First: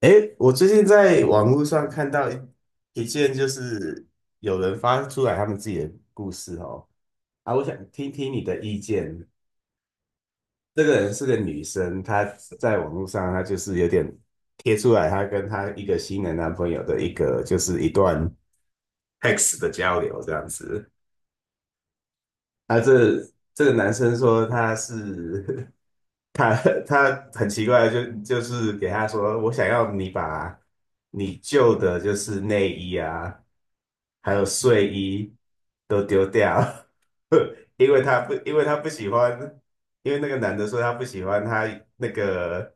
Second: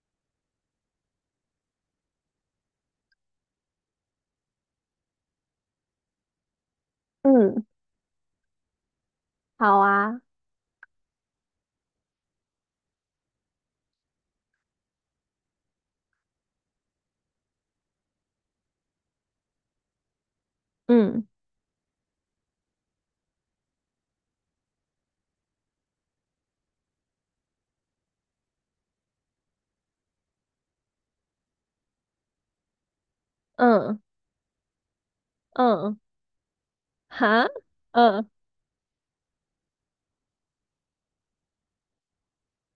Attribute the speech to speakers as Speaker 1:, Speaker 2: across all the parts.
Speaker 1: 诶，我最近在网络上看到一件，就是有人发出来他们自己的故事哦。啊，我
Speaker 2: 嗯，
Speaker 1: 想听听你的意见。
Speaker 2: 好啊，
Speaker 1: 这个人是个女生，她在网络上，她就是有点贴出来，她跟她一个新的男朋友的一个，就是一段 text 的交流这样子。
Speaker 2: 嗯
Speaker 1: 啊，这个男生说他是 他很奇怪，就是给他说，我想要你把你旧的就是内衣啊。
Speaker 2: 嗯
Speaker 1: 还有睡衣
Speaker 2: 嗯，
Speaker 1: 都丢掉。
Speaker 2: 哈，嗯
Speaker 1: 因为他不喜欢，因为那个男的说他不喜欢他那个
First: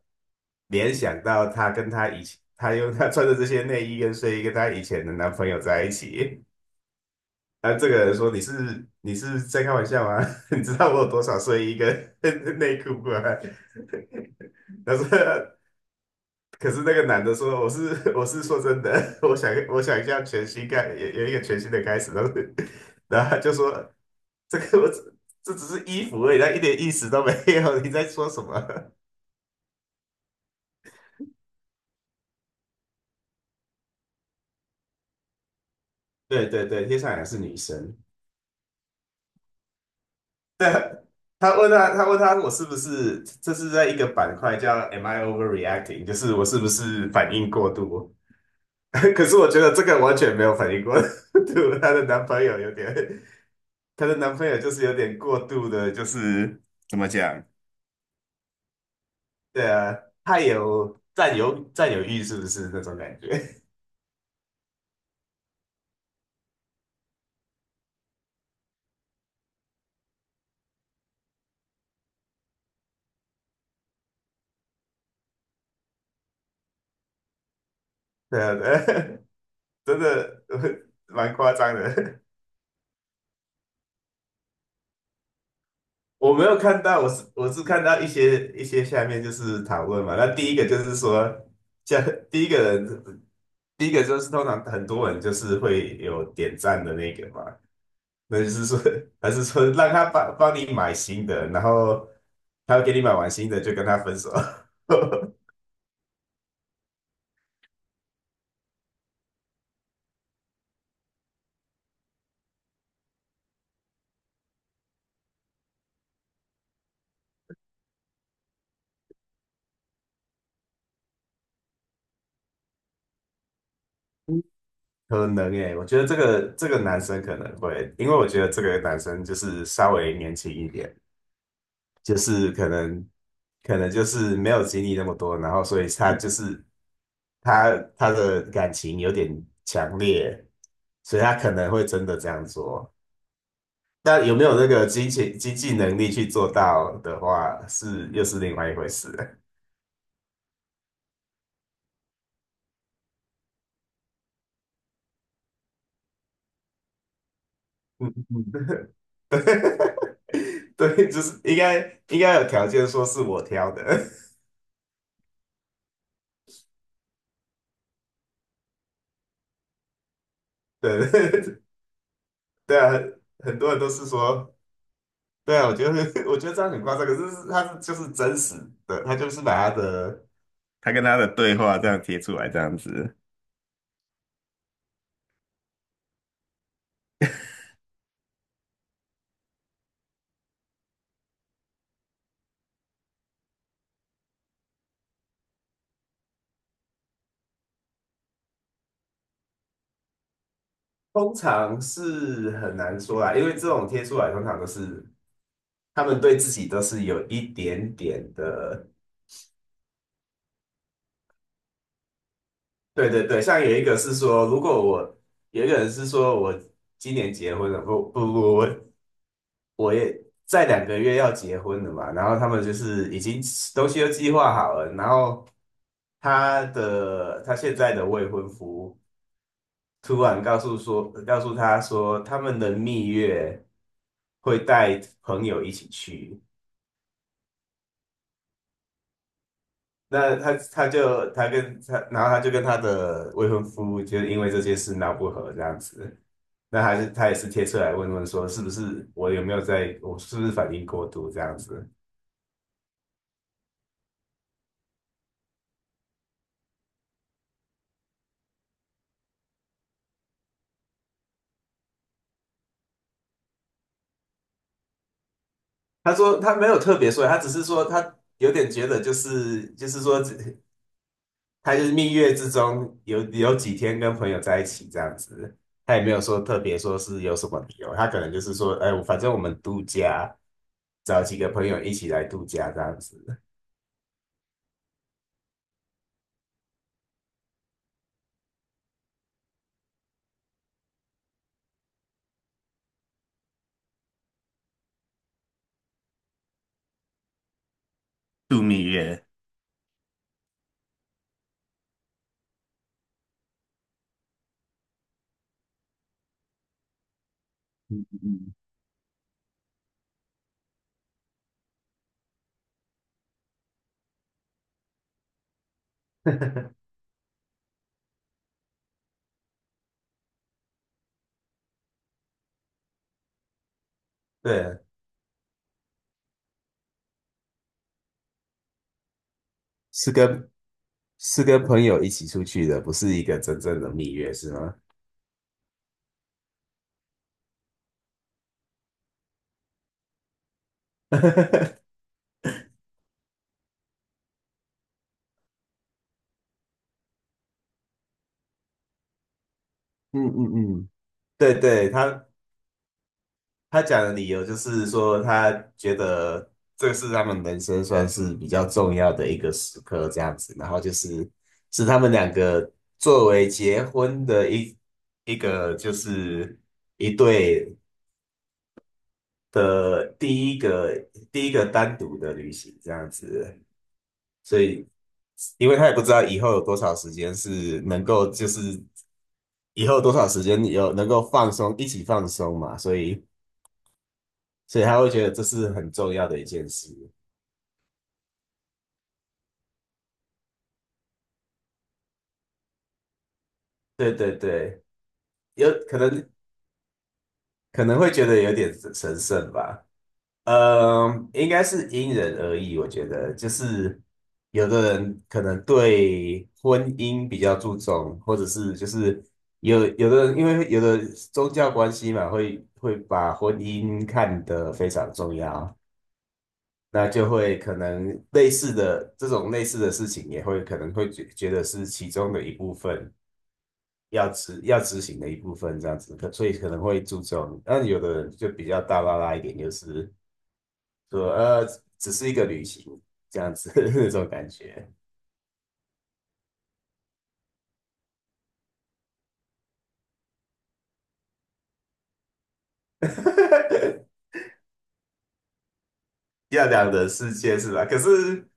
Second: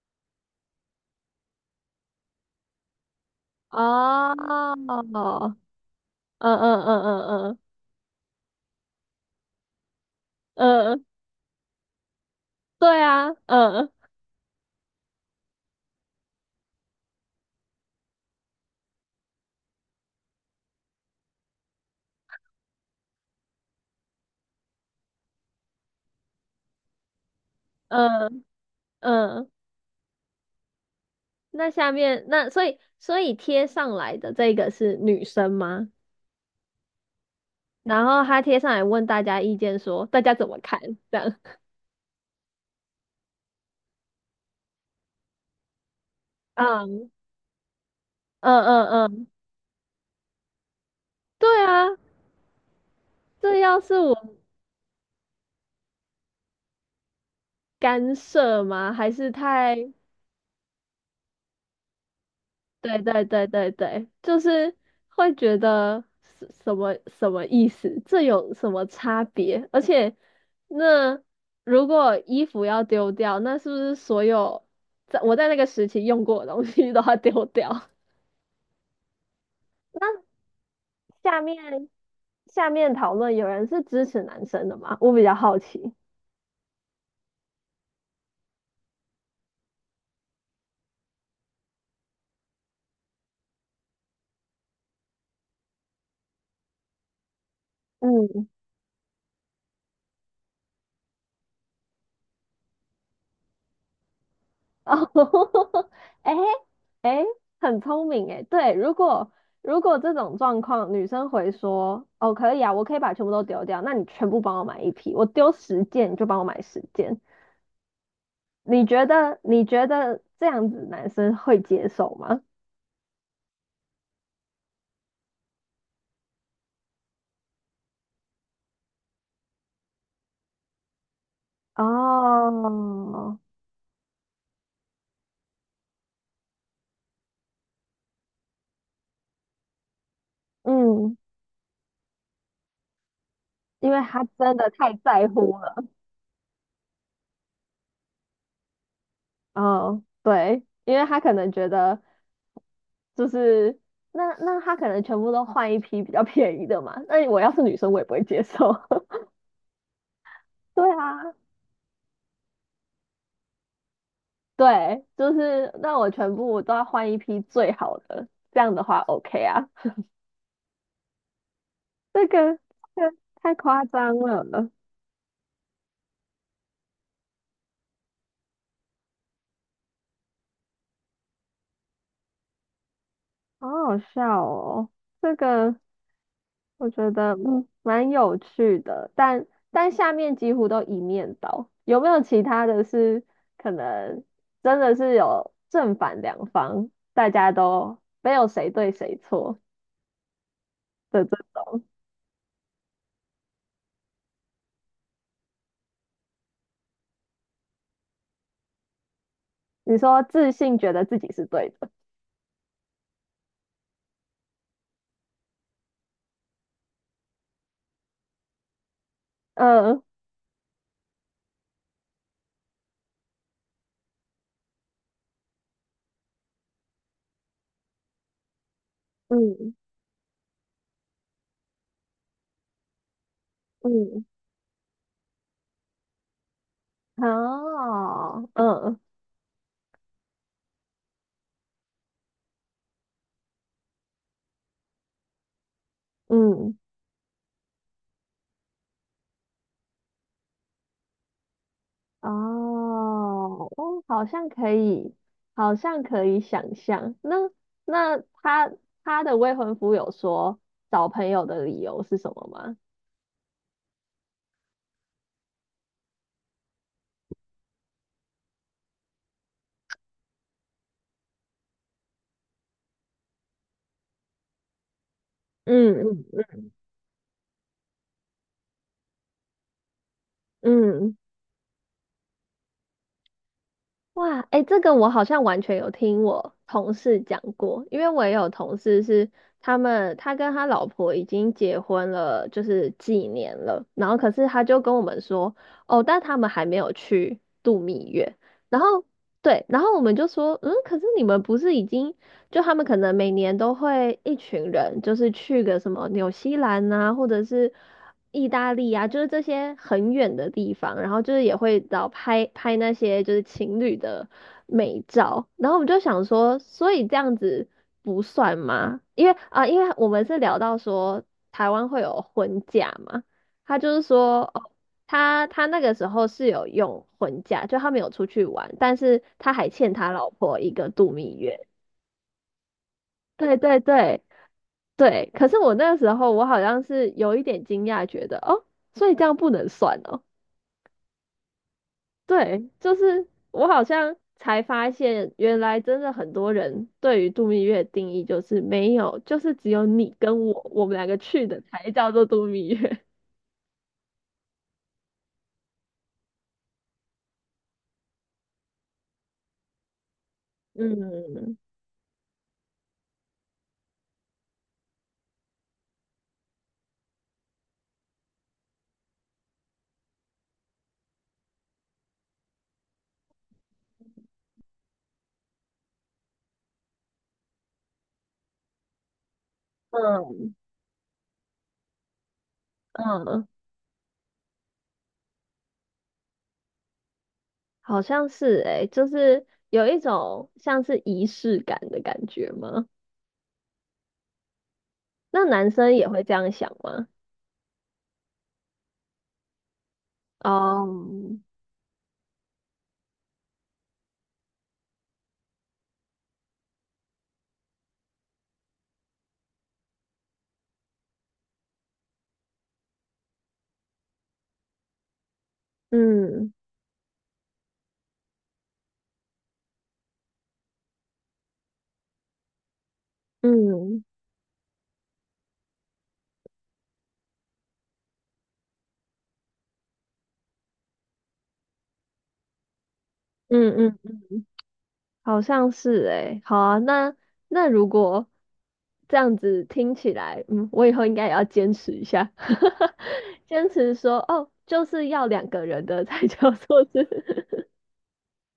Speaker 1: 联想到他跟他以前，他用他穿的这些内衣跟睡衣跟他以
Speaker 2: 哦，
Speaker 1: 前的男朋友在一起。
Speaker 2: 嗯嗯嗯嗯
Speaker 1: 啊，这个人说你是在开玩笑吗？你知
Speaker 2: 嗯
Speaker 1: 道我
Speaker 2: 嗯，
Speaker 1: 有多少睡衣跟 内裤
Speaker 2: 对
Speaker 1: 吗？
Speaker 2: 啊，嗯
Speaker 1: 他说可是那个男的说："我是 我是说真的，我想一下全新开有有一个全新的开始。"然后 然后他就说："这个我只这只是衣服而已，它一点意思都没有，你在说什
Speaker 2: 嗯
Speaker 1: 么？"
Speaker 2: 嗯，那下面那所以所以贴上来的这个是女生吗？
Speaker 1: 对对对，接下来是女生。
Speaker 2: 然后她贴上来问大家意见说，大家怎么
Speaker 1: 对，
Speaker 2: 看？这样，
Speaker 1: 他问他我是不是这是在一个板块叫 "Am I overreacting",就是我是不
Speaker 2: 嗯
Speaker 1: 是反应过度？
Speaker 2: 嗯嗯
Speaker 1: 可
Speaker 2: 嗯，
Speaker 1: 是我觉得这个完全没有反应过
Speaker 2: 对
Speaker 1: 度。
Speaker 2: 啊，这要是
Speaker 1: 她
Speaker 2: 我
Speaker 1: 的男朋友就是有点过度的，就是。怎么讲？
Speaker 2: 干涉吗？还是
Speaker 1: 对
Speaker 2: 太？
Speaker 1: 啊，太有占有欲是不是那种
Speaker 2: 对
Speaker 1: 感
Speaker 2: 对对
Speaker 1: 觉？
Speaker 2: 对对，就是会觉得什么什么意思？这有什么差别？而且，那如果衣服要丢掉，那是不是所有在那个时期用过的东西都要丢掉？
Speaker 1: 对啊，对啊。 真
Speaker 2: 那
Speaker 1: 的蛮
Speaker 2: 下
Speaker 1: 夸张
Speaker 2: 面
Speaker 1: 的。
Speaker 2: 讨论有人是支持男生的吗？我比较好奇。
Speaker 1: 我没有看到，我是看到一些下面就是讨论嘛。那第一个就是说，像第一个人，第一个就是通常很多人就是会有点赞的那个嘛。那
Speaker 2: 嗯
Speaker 1: 就是说，还是说让他帮帮你买新的，然后他给你买完新的就跟他分手。
Speaker 2: 哦，哎哎，很聪明哎。对，如果这种状况，女生回说：“哦，可以啊，我可以把全部都丢掉，那你全部帮我买一批，我丢十件，你就帮我买十件。”你觉得这样子男生会接受吗？
Speaker 1: 可能诶，我觉得这个男生可能会，因为我觉得这个男生就是稍微年轻一点，就是可能
Speaker 2: 哦，
Speaker 1: 可能就是没有经历那么多，然后所以他就是他他的感情有点强烈，
Speaker 2: 嗯，
Speaker 1: 所以他可能会真的这样做。
Speaker 2: 因为他
Speaker 1: 但有没
Speaker 2: 真
Speaker 1: 有那
Speaker 2: 的
Speaker 1: 个
Speaker 2: 太
Speaker 1: 经
Speaker 2: 在
Speaker 1: 济经
Speaker 2: 乎了。
Speaker 1: 济能力去做到的话，是又是另外一回事。
Speaker 2: 哦，对，因为他可能觉得就是那他可能全部都换一批比较便宜的嘛。那我要是女生，我也不
Speaker 1: 嗯
Speaker 2: 会接受。
Speaker 1: 嗯。
Speaker 2: 对
Speaker 1: 对，就
Speaker 2: 啊，
Speaker 1: 是应该有条件说是我挑的。
Speaker 2: 对，就是那我全部都要换一批最好的，这样的话 OK 啊。
Speaker 1: 对。
Speaker 2: 这个
Speaker 1: 对啊，
Speaker 2: 太
Speaker 1: 很多人
Speaker 2: 夸
Speaker 1: 都是
Speaker 2: 张
Speaker 1: 说，
Speaker 2: 了，
Speaker 1: 对啊，我觉得 我觉得这样很夸张，可是他是就是真实的，他就是把他跟他的对话这样贴出来，这样子。
Speaker 2: 好好笑哦。这个我觉得蛮有趣的，但下面几乎都一面倒。有没有其他的是可能真的是有正反两方，大家都没有谁对谁错的
Speaker 1: 通
Speaker 2: 这
Speaker 1: 常
Speaker 2: 种？
Speaker 1: 是很难说啦，因为这种贴出来通常都是他们对自己都是有一点点的。
Speaker 2: 你说自信觉得自己是对的，
Speaker 1: 对对对，像有一个是说，如果我有一个人是说我今年结婚了，不不不，我我
Speaker 2: 嗯
Speaker 1: 也在2个月要结婚了嘛，然后他们就是已经东西都计划好了，然后他现在的未婚夫
Speaker 2: 嗯
Speaker 1: 突然告诉说，告诉他说他们的蜜月
Speaker 2: 嗯。
Speaker 1: 会带朋友一起去。
Speaker 2: 哦，嗯
Speaker 1: 那他他就他跟他，然后他就跟他的未婚夫就是因为这件事闹不和这样子。
Speaker 2: 嗯，
Speaker 1: 那还是他也是贴出来问问说，是不是我有没有在，我是不是反应过度这样子？
Speaker 2: 哦，哦，好像可以，好像可以想象。那那他他的未婚夫有说找朋友的理由是什么吗？
Speaker 1: 他说他没有特别说，他只是说他有点觉得就是说他就是蜜月之中有几天跟朋友在一起这样子，他也没有
Speaker 2: 嗯
Speaker 1: 说
Speaker 2: 嗯
Speaker 1: 特别说是有什么理由，他可能就是说，哎，反正我们度假，
Speaker 2: 嗯。
Speaker 1: 找几个朋友一起来度假这样子。
Speaker 2: 哇，哎，这个我好像完全有听我同事讲过，因为我也有同事是他们，他跟他老婆已经结婚了，就是几年了，然后可是他就跟我们说，哦，但他们还没有去度蜜月，然后对，然后我们就说，嗯，可是你们不是已经就他们可能每年都会一群人，就是去个什么纽西兰啊，或者是
Speaker 1: 嗯
Speaker 2: 意
Speaker 1: 嗯
Speaker 2: 大利啊，就是这些很远的地方，然后就是也会拍拍那些就是情侣的美照，然后我们就想说，
Speaker 1: 嗯。
Speaker 2: 所以这样子不算吗？因为啊、因为我们是聊到说台湾会有婚假嘛，他就是 说哦。
Speaker 1: 对，
Speaker 2: 他那个时候是有用婚假，就他没有出去玩，但是他还欠他
Speaker 1: 是
Speaker 2: 老
Speaker 1: 跟
Speaker 2: 婆一个度蜜
Speaker 1: 是跟
Speaker 2: 月。
Speaker 1: 朋友一起出去的，不是一个
Speaker 2: 对
Speaker 1: 真
Speaker 2: 对
Speaker 1: 正的蜜
Speaker 2: 对
Speaker 1: 月，是吗？
Speaker 2: 对，可是我那个时候我好像是有一点惊讶，觉得哦，所以这样不能算哦。对，就是我好像才发现，原来真的很多人对于度蜜月的定义就是没有，就是只有你
Speaker 1: 嗯
Speaker 2: 跟我，
Speaker 1: 嗯
Speaker 2: 我
Speaker 1: 嗯，
Speaker 2: 们两个去
Speaker 1: 对
Speaker 2: 的才
Speaker 1: 对，
Speaker 2: 叫做
Speaker 1: 他
Speaker 2: 度蜜月。
Speaker 1: 他讲的理由就是说，他觉得这是他们人生算是比较重要的一个时刻，这样子。然 后就是
Speaker 2: 嗯
Speaker 1: 是他们两个作为结婚的一个就是一对的第一个单独的旅行这样子。所以，因为他也不知道以后有多少时间是能够就是以后多少时
Speaker 2: 嗯
Speaker 1: 间有能够放松一起放松嘛，所以
Speaker 2: 嗯，
Speaker 1: 他会觉得这是很重要的一件事。
Speaker 2: 好像是诶，就是有一种像是仪式感的感觉吗？
Speaker 1: 对对对，
Speaker 2: 那
Speaker 1: 有
Speaker 2: 男生
Speaker 1: 可
Speaker 2: 也会
Speaker 1: 能
Speaker 2: 这样想吗？
Speaker 1: 会觉得有点神圣吧。
Speaker 2: 哦，
Speaker 1: 嗯，应该是因人而异，我觉得就是有的人可能对婚姻比较注重，或者是就是有的人因为有的宗教关系嘛，会把婚姻看得非常重要，
Speaker 2: 嗯。
Speaker 1: 那就会可能类似的这种类似的事情也会可能会觉得是其中的一部分，
Speaker 2: 嗯
Speaker 1: 要执行的一部分这样子，所以可能会注重。那有的人就比较大拉拉一点，就是说只是一个旅行这样子
Speaker 2: 嗯
Speaker 1: 那
Speaker 2: 嗯，
Speaker 1: 种感觉。
Speaker 2: 好像是诶、好啊，那如果这样子听起来，嗯，我以后应该也要坚持一下，坚持说 哦，就是要两个人的 才叫
Speaker 1: 要
Speaker 2: 做
Speaker 1: 两人世界
Speaker 2: 是，
Speaker 1: 是吧？可是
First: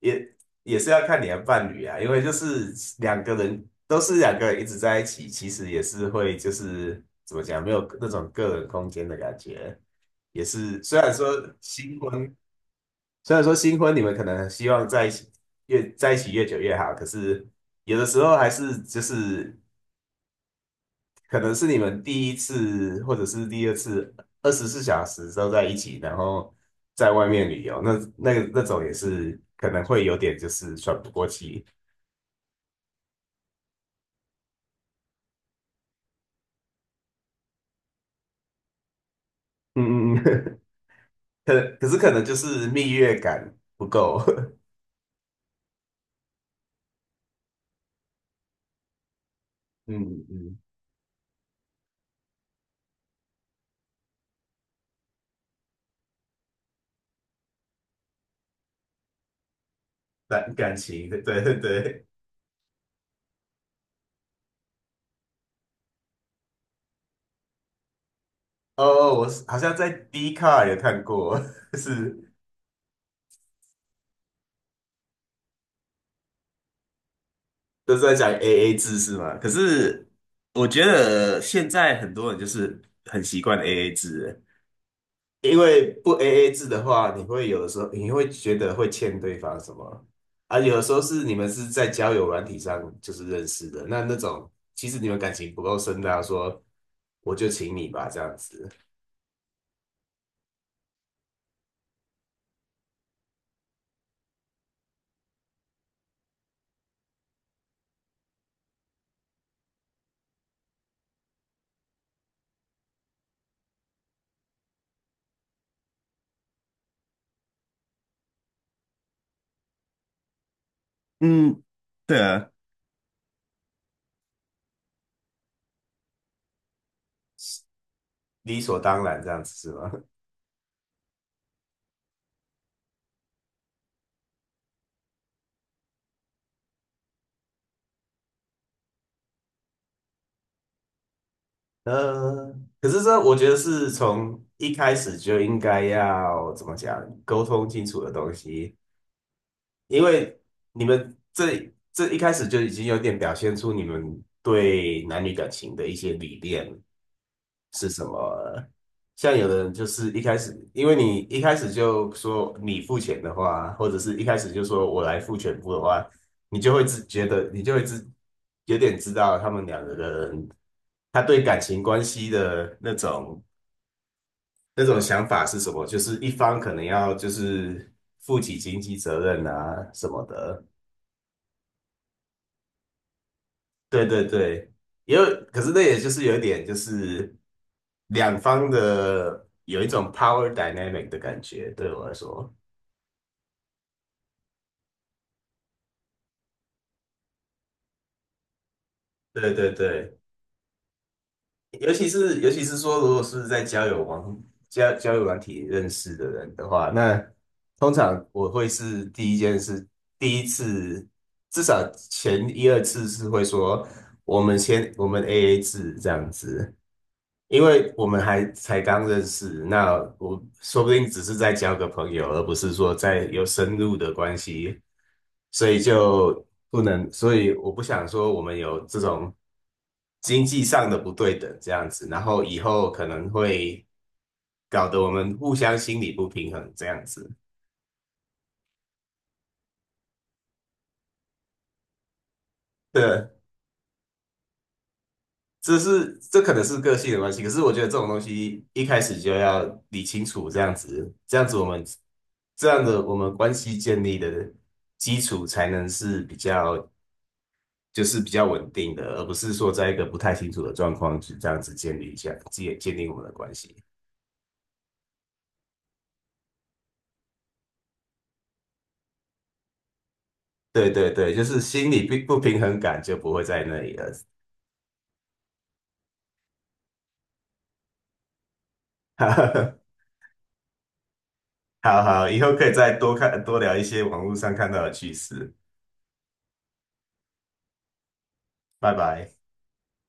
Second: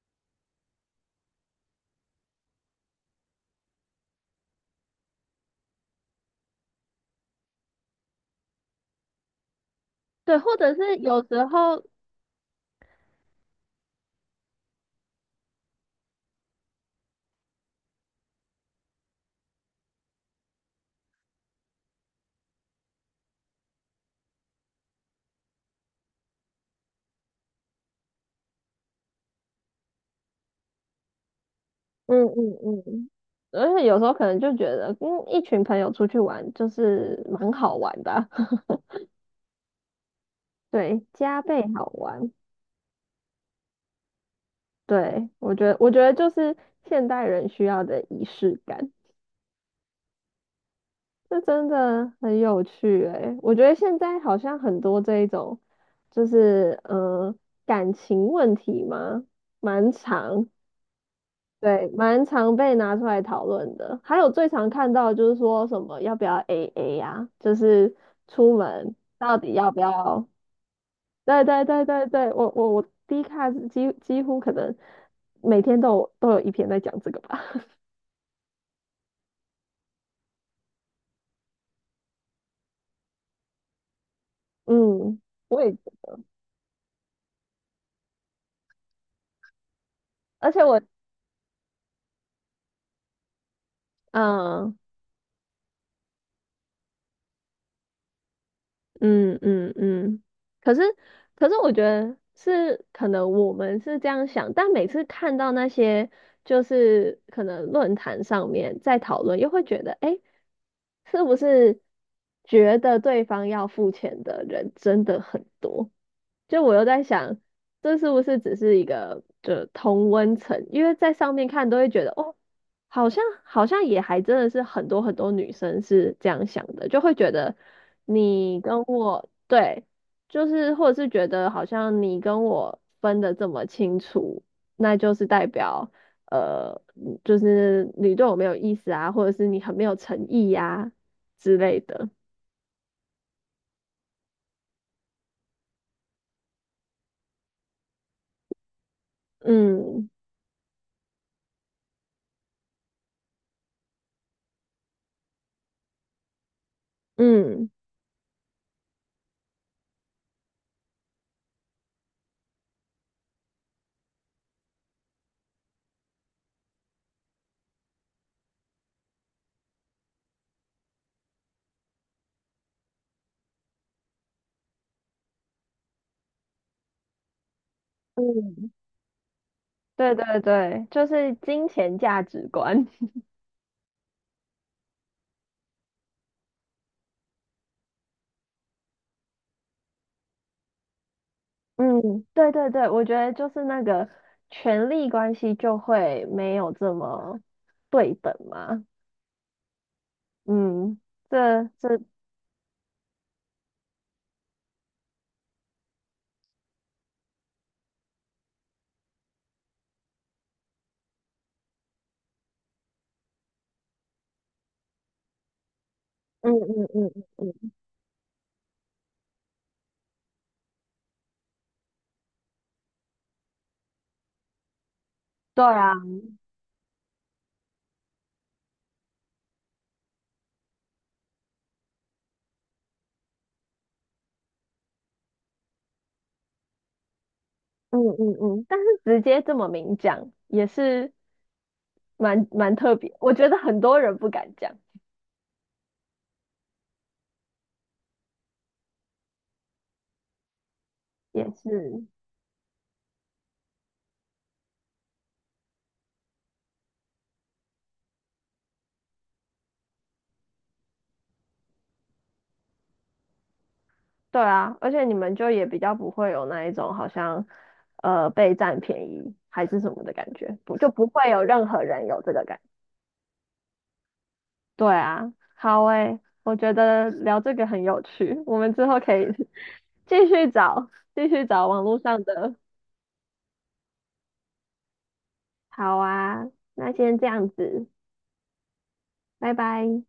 Speaker 1: 也也是要看你的伴侣啊，因为就是两个人都是两个人一直在一起，其实也是会就是怎么讲，没有那种个人空间的感觉。
Speaker 2: 对，
Speaker 1: 也
Speaker 2: 或者
Speaker 1: 是
Speaker 2: 是有时候，
Speaker 1: 新婚虽然说新婚你们可能希望在一起越在一起越久越好，可是有的时候还是就是可能是你们第一次或者是第二次24小时都在一起，然后在外面旅游，那种也是可能会有点就是喘不过气。
Speaker 2: 嗯嗯嗯，而且有时候可能就觉得，嗯，一群朋友出去玩就是蛮好玩的啊，
Speaker 1: 嗯嗯嗯。
Speaker 2: 对，加 倍
Speaker 1: 可可
Speaker 2: 好
Speaker 1: 是可能
Speaker 2: 玩，
Speaker 1: 就是蜜月感不够。
Speaker 2: 对，我觉得就是现代人需要的仪式感。
Speaker 1: 嗯嗯，
Speaker 2: 这真的很有趣诶，我觉得现在好像很多这一种，就是嗯，感情问题嘛，蛮常，
Speaker 1: 感情，对对
Speaker 2: 对，
Speaker 1: 对。
Speaker 2: 蛮常被拿出来讨论的。还有最常看到就是说什么要不要 AA 呀，就是出门
Speaker 1: 哦，我
Speaker 2: 到
Speaker 1: 是
Speaker 2: 底
Speaker 1: 好
Speaker 2: 要
Speaker 1: 像
Speaker 2: 不
Speaker 1: 在
Speaker 2: 要？
Speaker 1: d 卡 c a r 有看过。
Speaker 2: 对对 对对对，
Speaker 1: 是
Speaker 2: 我 D 卡几乎可能每天都有一篇在讲这个吧。
Speaker 1: 都是在讲 AA 制是吗？可是我觉得现在很多人就是很习惯 AA 制了，
Speaker 2: 嗯，
Speaker 1: 因
Speaker 2: 我也，
Speaker 1: 为不 AA 制的话，有的时候你会觉得会欠对方什么
Speaker 2: 而
Speaker 1: 啊？
Speaker 2: 且
Speaker 1: 有
Speaker 2: 我
Speaker 1: 的时候你们是在交友软体上就是认识的，那种
Speaker 2: 嗯。
Speaker 1: 其
Speaker 2: 呃
Speaker 1: 实你们感情不够深的家说我就请你吧，这样子。
Speaker 2: 嗯嗯嗯，可是可是我觉得是可能我们是这样想，但每次看到那些就是可能论坛上面在讨论，又会觉得，哎，是不是觉得对方要付钱的人真的很多？就我又在想，这是不是只是一个就同温层？因为在上面
Speaker 1: 嗯，
Speaker 2: 看都会觉得，
Speaker 1: 对
Speaker 2: 哦，
Speaker 1: 啊，
Speaker 2: 好像也还真的是很多女生是这样想的，就会觉得你
Speaker 1: 理所
Speaker 2: 跟
Speaker 1: 当然
Speaker 2: 我
Speaker 1: 这样子是
Speaker 2: 对，
Speaker 1: 吗？
Speaker 2: 就是或者是觉得好像你跟我分的这么清楚，那就是代表就是你对我没有意思啊，或者是你很没有诚意呀、之类的。
Speaker 1: 呃，可是这我觉得是从一开始就应该要怎么讲，沟通清楚的东西，因
Speaker 2: 嗯
Speaker 1: 为你们这一开始就已经有点表现出你们对男女感情的一些理念，
Speaker 2: 嗯
Speaker 1: 是什么？像有的人就是一开始，因为你一开始就说你付钱的话，或者是一开始就说我来付全部的话，你就会有点知道他们两个人他对感情关系的那种想法是什么，就是一方可能要就是负起
Speaker 2: 嗯。
Speaker 1: 经济责任啊什
Speaker 2: 对
Speaker 1: 么
Speaker 2: 对
Speaker 1: 的。
Speaker 2: 对，就是金钱价值观。
Speaker 1: 对对对，也有，可是那也就是有一点，就是两方的有一种 power dynamic 的感觉，对我来
Speaker 2: 嗯，对
Speaker 1: 说。
Speaker 2: 对对，我觉得就是那个权力关系就会没有这么对等嘛。
Speaker 1: 对对对，
Speaker 2: 嗯，这
Speaker 1: 尤
Speaker 2: 这，
Speaker 1: 其是尤其是说，如果是在交友软体认识的人的话，那通常我会是第一件事，第一次至少前一二次是会说，我们 AA 制这样
Speaker 2: 嗯
Speaker 1: 子。
Speaker 2: 嗯嗯嗯
Speaker 1: 因
Speaker 2: 嗯，
Speaker 1: 为我们还才刚认识，那我说不定只是在交个朋友，而不是说在有深入的关系，
Speaker 2: 对啊，
Speaker 1: 所以我不想说我们有这种经济上的不对等这样子，然后以后可能会搞得我们互相心理不平衡这样子。
Speaker 2: 嗯嗯嗯，但是直接这么明讲也是蛮特别，
Speaker 1: 对，
Speaker 2: 我觉得很多人不敢讲，
Speaker 1: 这可能是个性的关系，可是我觉得这种东西一开始就要理清楚，这样子，这
Speaker 2: 也
Speaker 1: 样子我们
Speaker 2: 是。
Speaker 1: 这样的我们关系建立的基础才能是比较稳定的，而不是说在一个不太清楚的状况就这样子建立一下建建立我们的关系。
Speaker 2: 对啊，而且你们就也比较不会有那一种好像呃被占便宜还是什么的感觉，不就
Speaker 1: 对
Speaker 2: 不
Speaker 1: 对
Speaker 2: 会
Speaker 1: 对，
Speaker 2: 有
Speaker 1: 就是
Speaker 2: 任何
Speaker 1: 心理
Speaker 2: 人有这
Speaker 1: 不
Speaker 2: 个感
Speaker 1: 平衡感就不会在那里了。
Speaker 2: 对啊，好诶，我觉得聊这个很有趣，我们之后可以 继续找，继续找网络
Speaker 1: 好
Speaker 2: 上
Speaker 1: 好，以
Speaker 2: 的。
Speaker 1: 后可以再多看多聊一些网络上看到的趣事。
Speaker 2: 好啊，那先这样子，
Speaker 1: 拜拜。
Speaker 2: 拜拜。